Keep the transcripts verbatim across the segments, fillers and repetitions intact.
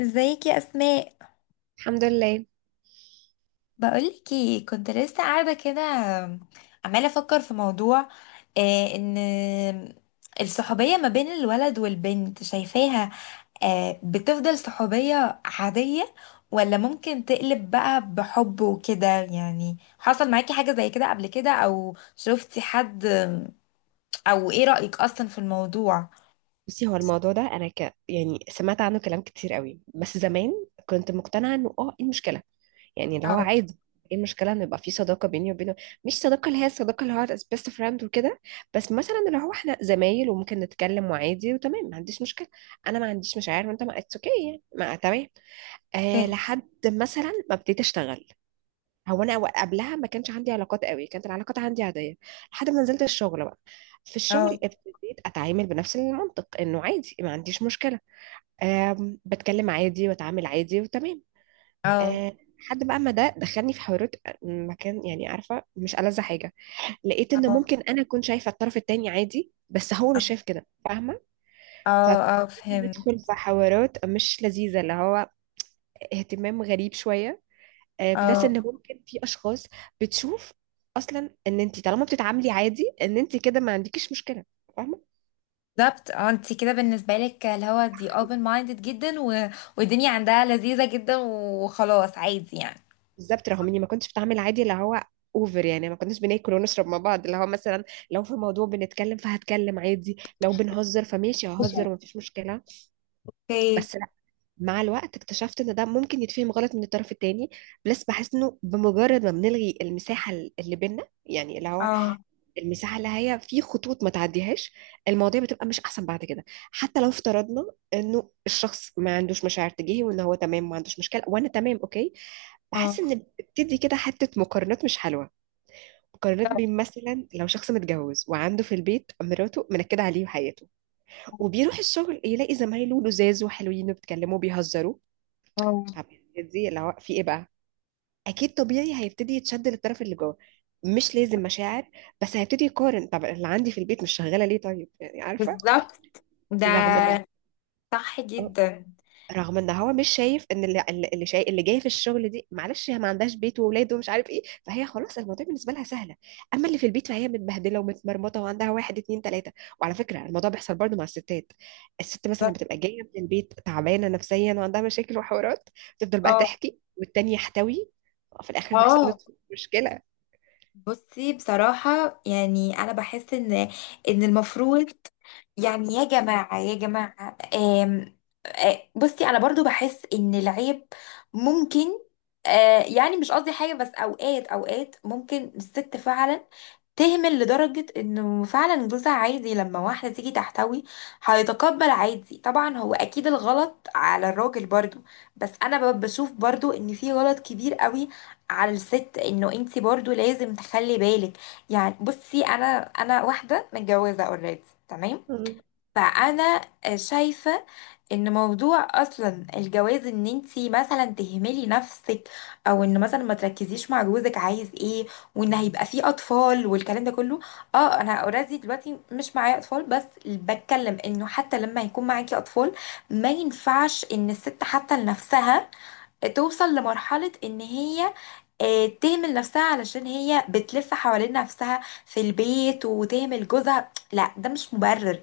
ازيك يا اسماء؟ الحمد لله. بقولك ايه، كنت لسه قاعده كده عماله افكر في موضوع. آه ان الصحوبيه ما بين الولد والبنت، شايفاها آه بتفضل صحوبيه عاديه، ولا ممكن تقلب بقى بحب وكده؟ يعني حصل معاكي حاجه زي كده قبل كده، او شفتي حد، او ايه رأيك اصلا في الموضوع؟ بصي، هو الموضوع ده انا ك... يعني سمعت عنه كلام كتير قوي بس زمان. كنت مقتنعه انه اه ايه المشكله؟ يعني اللي هو اه. عادي. ايه المشكله ان يبقى في صداقه بيني وبينه؟ مش صداقه اللي هي الصداقه اللي هو بيست فريند وكده، بس مثلا اللي هو احنا زمايل وممكن نتكلم وعادي وتمام، ما عنديش مشكله. انا ما عنديش مشاعر وانت ما اتس اوكي، يعني ما تمام. آه اوكي. لحد مثلا ما ابتديت اشتغل. هو انا قبلها ما كانش عندي علاقات قوي، كانت العلاقات عندي عاديه لحد ما نزلت الشغل بقى. في الشغل اه ابتديت اتعامل بنفس المنطق انه عادي، ما عنديش مشكله. أم بتكلم عادي واتعامل عادي وتمام. اه أه لحد بقى ما ده دخلني في حوارات، آه، مكان يعني عارفه مش ألذ حاجه. لقيت ان اه ممكن انا اكون شايفه الطرف التاني عادي بس هو مش شايف كده، فاهمه. فبدأنا اه اه، ندخل فهمت. في حوارات مش لذيذه، اللي هو اهتمام غريب شويه. آه، بلس اه ان ممكن في اشخاص بتشوف اصلا ان انت طالما بتتعاملي عادي ان انت كده ما عندكيش مشكله، فاهمه. بالظبط، اه انت كده بالنسبه لك اللي هو دي open minded جدا و... والدنيا عندها لذيذه جدا وخلاص عادي يعني. بالظبط، رغم اني ما كنتش بتعامل عادي اللي هو اوفر. يعني ما كناش بناكل ونشرب مع بعض اللي هو مثلا، لو في موضوع بنتكلم فهتكلم عادي، لو بنهزر فماشي مش ههزر ومفيش مشكله. اوكي. بس لا، مع الوقت اكتشفت ان ده ممكن يتفهم غلط من الطرف التاني. بلس بحس انه بمجرد ما بنلغي المساحه اللي بينا، يعني اللي هو اه. المساحه اللي هي في خطوط ما تعديهاش، المواضيع بتبقى مش احسن بعد كده. حتى لو افترضنا انه الشخص ما عندوش مشاعر تجاهي وان هو تمام ما عندوش مشكله وانا تمام اوكي، بحس اه ان بتدي كده حته مقارنات مش حلوه. مقارنات بالظبط. بين مثلا لو شخص متجوز وعنده في البيت مراته منكده عليه وحياته، وبيروح الشغل يلاقي زمايله لزاز وحلوين وبيتكلموا بيهزروا. اه طب يعني دي اللي هو في ايه بقى؟ اكيد طبيعي هيبتدي يتشد للطرف اللي جوه، مش لازم مشاعر، بس هيبتدي يقارن. طب اللي عندي في البيت مش شغاله ليه؟ طيب، يعني عارفه، بالظبط. رغم ان ده صح آه، جدا. رغم ان هو مش شايف ان اللي اللي اللي شايف اللي جايه في الشغل دي، معلش هي ما عندهاش بيت واولاده ومش عارف ايه، فهي خلاص الموضوع بالنسبه لها سهله. اما اللي في البيت فهي متبهدله ومتمرمطه وعندها واحد اتنين تلاته. وعلى فكره الموضوع بيحصل برضو مع الستات. الست مثلا لما بالظبط. بتبقى جايه من البيت تعبانه نفسيا وعندها مشاكل وحوارات، تفضل بقى اه. تحكي والتاني يحتوي، في الاخر نحصل اه مشكله. بصي، بصراحة يعني أنا بحس إن إن المفروض، يعني يا جماعة يا جماعة، آم، آه، بصي أنا برضو بحس إن العيب ممكن، آه، يعني مش قصدي حاجة، بس أوقات أوقات ممكن الست فعلا تهمل لدرجة إنه فعلا جوزها عادي لما واحدة تيجي تحتوي، هيتقبل عادي. طبعا هو أكيد الغلط على الراجل برضو، بس أنا ب- بشوف برضو إن في غلط كبير قوي على الست، انه انت برضو لازم تخلي بالك. يعني بصي، انا انا واحده متجوزه اوريدي، تمام؟ مم. فانا شايفه ان موضوع اصلا الجواز، ان انت مثلا تهملي نفسك، او ان مثلا ما تركزيش مع جوزك عايز ايه، وان هيبقى فيه اطفال والكلام ده كله. اه انا اوريدي دلوقتي مش معايا اطفال، بس بتكلم انه حتى لما يكون معاكي اطفال ما ينفعش ان الست حتى لنفسها توصل لمرحله ان هي، آه، تهمل نفسها علشان هي بتلف حوالين نفسها في البيت وتهمل جوزها. لا ده مش مبرر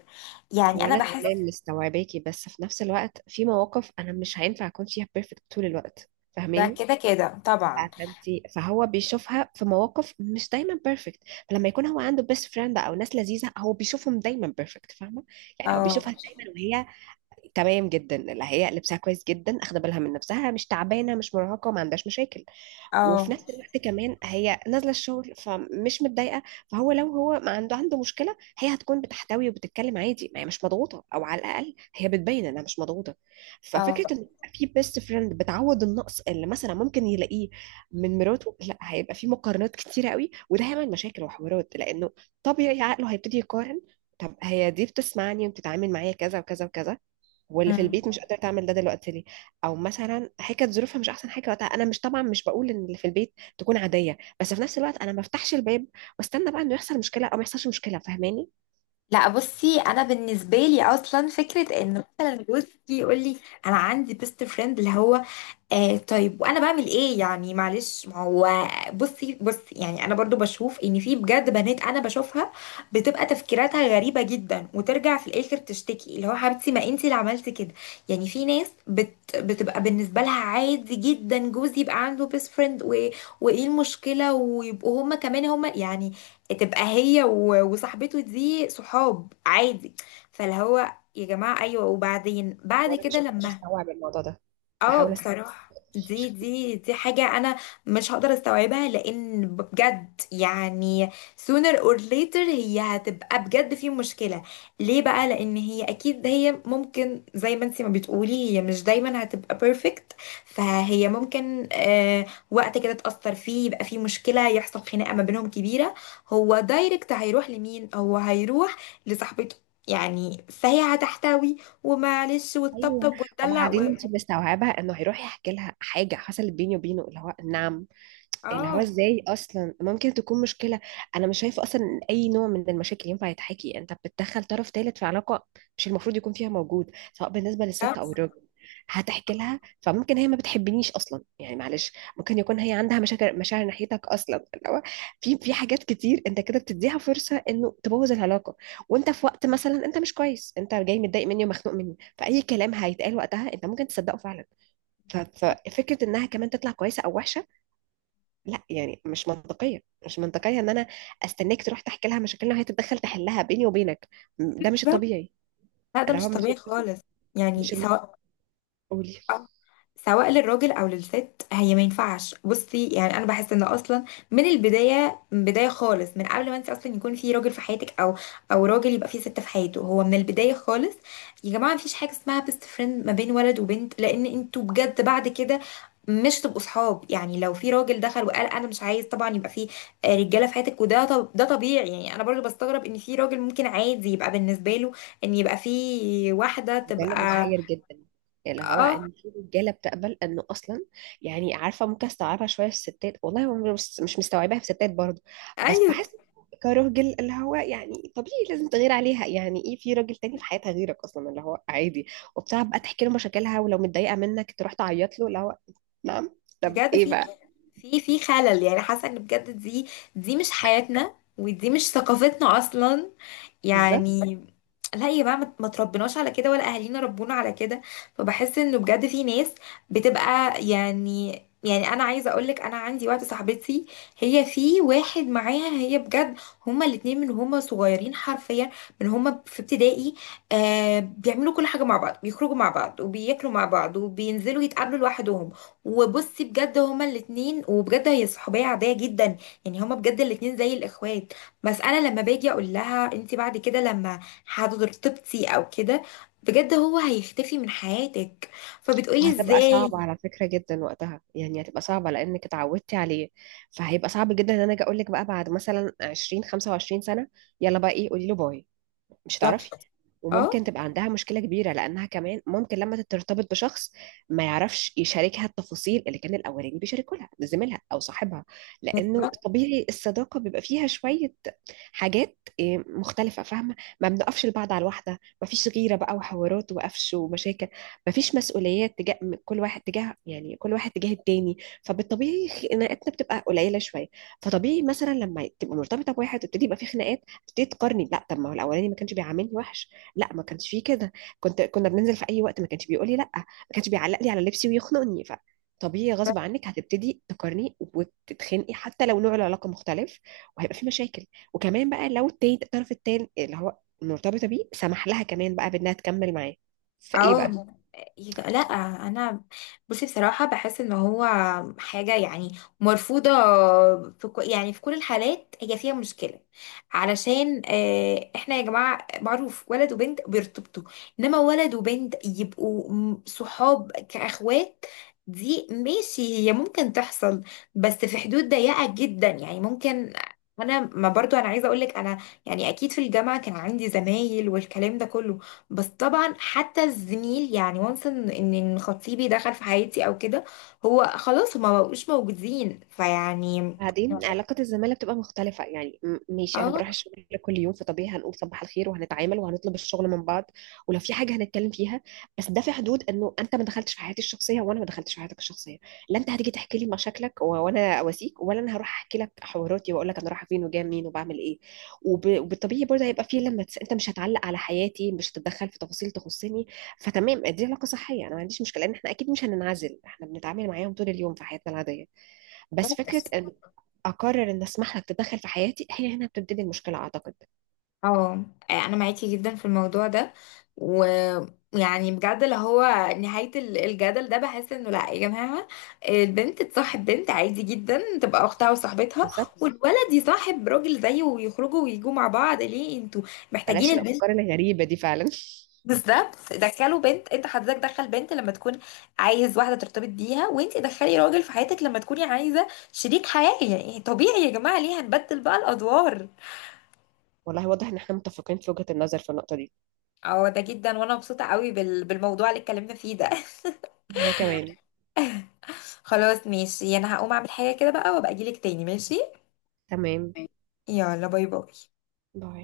يعني، هو انا انا بحس بالظبط. تمام مستوعباكي، بس في نفس الوقت في مواقف انا مش هينفع اكون فيها بيرفكت طول الوقت، ده فاهماني. كده كده طبعا. فانتي فهو بيشوفها في مواقف مش دايما بيرفكت. فلما يكون هو عنده بيست فريند او ناس لذيذه هو بيشوفهم دايما بيرفكت، فاهمه. يعني هو اه بيشوفها دايما وهي تمام جدا، اللي هي لبسها كويس جدا، اخده بالها من نفسها، مش تعبانه، مش مرهقه، ما عندهاش مشاكل. اه وفي نفس الوقت كمان هي نازله الشغل فمش متضايقه، فهو لو هو ما عنده عنده مشكله هي هتكون بتحتوي وبتتكلم عادي، ما هي مش مضغوطه، او على الاقل هي بتبين انها مش مضغوطه. اه. ففكره ان يبقى في بيست فريند بتعوض النقص اللي مثلا ممكن يلاقيه من مراته، لا، هيبقى في مقارنات كتيره قوي وده هيعمل مشاكل وحوارات، لانه طبيعي عقله هيبتدي يقارن. طب هي دي بتسمعني وبتتعامل معايا كذا وكذا وكذا، واللي في مم. البيت مش قادره تعمل ده دلوقتي ليه؟ او مثلا هي كانت ظروفها مش احسن حاجه وقتها، انا مش طبعا مش بقول ان اللي في البيت تكون عاديه، بس في نفس الوقت انا ما بفتحش الباب واستنى بقى انه يحصل مشكله او ما يحصلش مشكله، فاهماني. لا بصي، انا بالنسبه لي اصلا فكره ان مثلا جوزي يقول لي انا عندي بيست فريند اللي هو، آه طيب وانا بعمل ايه يعني معلش، ما هو بصي بصي، يعني انا برضو بشوف ان في بجد بنات انا بشوفها بتبقى تفكيراتها غريبة جدا، وترجع في الاخر تشتكي اللي هو، حبيبتي ما انتي اللي عملتي كده. يعني في ناس بت بتبقى بالنسبة لها عادي جدا جوزي يبقى عنده بيست فريند و... وايه المشكلة، ويبقوا هما كمان هما يعني، تبقى هي و... وصاحبته دي صحاب عادي. فاللي هو يا جماعة ايوه، وبعدين بعد وانا مش كده قادره لما، استوعب الموضوع ده، اه بحاول استوعب. بصراحة دي دي دي حاجة انا مش هقدر استوعبها لان بجد يعني sooner or later هي هتبقى بجد في مشكلة. ليه بقى؟ لان هي اكيد، هي ممكن زي ما انتي ما بتقولي، هي مش دايما هتبقى perfect، فهي ممكن آه وقت كده تأثر فيه يبقى فيه مشكلة، يحصل خناقة ما بينهم كبيرة، هو دايركت هيروح لمين؟ هو هيروح لصاحبته، يعني فهي هتحتوي ومعلش ايوه، وتطبطب وتدلع و... وبعدين انت مستوعبه انه هيروح يحكي لها حاجه حصلت بيني وبينه، اللي هو نعم. اللي هو اه. ازاي اصلا ممكن تكون مشكله؟ انا مش شايفه اصلا ان اي نوع من المشاكل ينفع يتحكي، انت بتدخل طرف ثالث في علاقه مش المفروض يكون فيها موجود، سواء بالنسبه لا للست او الراجل. هتحكي لها فممكن هي ما بتحبنيش اصلا، يعني معلش، ممكن يكون هي عندها مشاكل مشاعر ناحيتك اصلا، اللي هو في في حاجات كتير انت كده بتديها فرصه انه تبوظ العلاقه. وانت في وقت مثلا انت مش كويس، انت جاي متضايق مني ومخنوق مني، فاي كلام هيتقال وقتها انت ممكن تصدقه فعلا. ف- ففكره انها كمان تطلع كويسه او وحشه، لا يعني مش منطقية. مش منطقية ان انا استناك تروح تحكي لها مشاكلنا وهي تتدخل تحلها بيني وبينك. م- ده مش الطبيعي، ده اللي هو مش مش طبيعي الطبيعي، خالص، يعني مش سواء المقبول. آه. سواء للراجل او للست، هي ما ينفعش. بصي يعني انا بحس ان اصلا من البدايه، من بدايه خالص، من قبل ما انت اصلا يكون في راجل في حياتك، او او راجل يبقى في ست في حياته، هو من البدايه خالص يا جماعه مفيش حاجه اسمها بيست فريند ما بين ولد وبنت، لان انتوا بجد بعد كده مش تبقوا صحاب. يعني لو في راجل دخل وقال انا مش عايز، طبعا يبقى في آه، رجاله في حياتك وده، طب ده طبيعي. يعني انا برضه بستغرب ان في راجل ممكن عادي يبقى بالنسبه له ان يبقى في واحده هو ده اللي تبقى، محير جدا، اللي هو اه. ان في رجاله بتقبل انه اصلا، يعني عارفه ممكن استوعبها شويه في الستات، والله هو مش مش مستوعباها في الستات برضه. بس ايوه. بحس كراجل اللي هو يعني طبيعي لازم تغير عليها. يعني ايه في راجل تاني في حياتها غيرك اصلا اللي هو عادي، وبتاع بقى تحكي له مشاكلها ولو متضايقه منك تروح تعيط له، اللي هو نعم. طب بجد ايه في بقى؟ في في خلل يعني، حاسه ان بجد دي دي مش حياتنا، ودي مش ثقافتنا اصلا بالظبط. يعني. لا يا بقى، ما ما تربناش على كده، ولا اهالينا ربونا على كده. فبحس انه بجد في ناس بتبقى يعني، يعني انا عايزه اقولك انا عندي واحده صاحبتي، هي في واحد معاها، هي بجد هما الاتنين من هما صغيرين حرفيا، من هما في ابتدائي، آه بيعملوا كل حاجه مع بعض، بيخرجوا مع بعض وبياكلوا مع بعض وبينزلوا يتقابلوا لوحدهم. وبصي بجد هما الاتنين، وبجد هي صحوبيه عاديه جدا، يعني هما بجد الاتنين زي الاخوات. بس انا لما باجي اقول لها انت بعد كده لما هترتبطي او كده بجد هو هيختفي من حياتك، فبتقولي وهتبقى ازاي. صعبة على فكرة جدا وقتها، يعني هتبقى صعبة لأنك اتعودتي عليه، فهيبقى صعب جدا إن أنا أجي أقول لك بقى بعد مثلا عشرين خمسة وعشرين سنة، يلا بقى إيه قولي له باي، مش هتعرفي. بالظبط. وممكن اه تبقى عندها مشكلة كبيرة، لأنها كمان ممكن لما ترتبط بشخص ما يعرفش يشاركها التفاصيل اللي كان الأولاني بيشاركوا لها زميلها أو صاحبها، لأنه بالظبط. طبيعي الصداقة بيبقى فيها شوية حاجات إيه، مختلفة، فاهمة. ما بنقفش لبعض على الواحدة، ما فيش غيرة بقى وحوارات وقفش ومشاكل، ما فيش مسؤوليات تجاه من كل واحد تجاه يعني كل واحد تجاه التاني، فبالطبيعي خناقاتنا بتبقى قليلة شوية. فطبيعي مثلا لما تبقى مرتبطة بواحد وتبتدي يبقى في خناقات، تبتدي تقارني. لا، طب ما هو الاولاني ما كانش بيعاملني وحش، لا ما كانش فيه كده. كنت كنا بننزل في اي وقت، ما كانش بيقول لي لا، ما كانش بيعلق لي على لبسي ويخنقني. ف طبيعي غصب عنك هتبتدي تقارني وتتخنقي حتى لو نوع العلاقه مختلف، وهيبقى في مشاكل. وكمان بقى لو التاني الطرف التاني اللي هو مرتبطه بيه سمح لها كمان بقى بانها تكمل معاه، فايه اه بقى. يج- لا، انا بصي بصراحه بحس ان هو حاجه يعني مرفوضه، في كو يعني في كل الحالات هي فيها مشكله، علشان آه، احنا يا جماعه معروف ولد وبنت بيرتبطوا، انما ولد وبنت يبقوا م- صحاب كاخوات، دي ماشي هي ممكن تحصل، بس في حدود ضيقه جدا. يعني ممكن، انا ما برضو، انا عايزه اقول لك انا يعني اكيد في الجامعه كان عندي زمايل والكلام ده كله، بس طبعا حتى الزميل يعني وانس ان إن- إن خطيبي دخل في حياتي او كده هو خلاص، هما مبقوش موجودين فيعني، بعدين علاقة الزمالة بتبقى مختلفة، يعني م- ماشي أنا بروح اه. الشغل كل يوم، فطبيعي هنقول صباح الخير وهنتعامل وهنطلب الشغل من بعض، ولو في حاجة هنتكلم فيها. بس ده في حدود إنه أنت ما دخلتش في حياتي الشخصية وأنا ما دخلتش في حياتك الشخصية. لا أنت هتيجي تحكي لي مشاكلك و- وأنا أواسيك، ولا أنا هروح أحكي لك حواراتي وأقول لك أنا رايحة فين وجاية منين وبعمل إيه. وب... وبالطبيعي برضه هيبقى في لما تس... أنت مش هتعلق على حياتي، مش هتتدخل في تفاصيل تخصني. فتمام، دي علاقة صحية، أنا ما عنديش مشكلة، لأن إحنا أكيد مش هننعزل، إحنا بنتعامل معاهم طول اليوم في حياتنا العادية. بس فكرة بس ان اقرر ان اسمح لك تتدخل في حياتي، هي هنا بتبتدي المشكلة، اعتقد. اه انا معاكي جدا في الموضوع ده، ويعني بجد اللي هو، نهاية ال- الجدل ده بحس انه لا يا جماعة، البنت تصاحب بنت عادي جدا، تبقى اختها وصاحبتها، بالظبط، والولد يصاحب راجل زيه ويخرجوا ويجوا مع بعض. ليه انتوا محتاجين بلاش البنت؟ الافكار الغريبة دي فعلا. بالظبط، دخلوا بنت، انت حضرتك دخل بنت لما تكون عايز واحده ترتبط بيها، وانت دخلي راجل في حياتك لما تكوني عايزه شريك حياه. يعني طبيعي يا جماعه، ليه هنبدل بقى الادوار؟ والله واضح ان احنا متفقين في وجهة النظر في النقطة دي. اه ده جدا، وانا مبسوطه قوي بال... بالموضوع اللي اتكلمنا فيه ده. وانا كمان خلاص ماشي، انا هقوم اعمل حاجه كده بقى، وابقى اجيلك تاني، ماشي؟ تمام. يلا، باي باي. باي.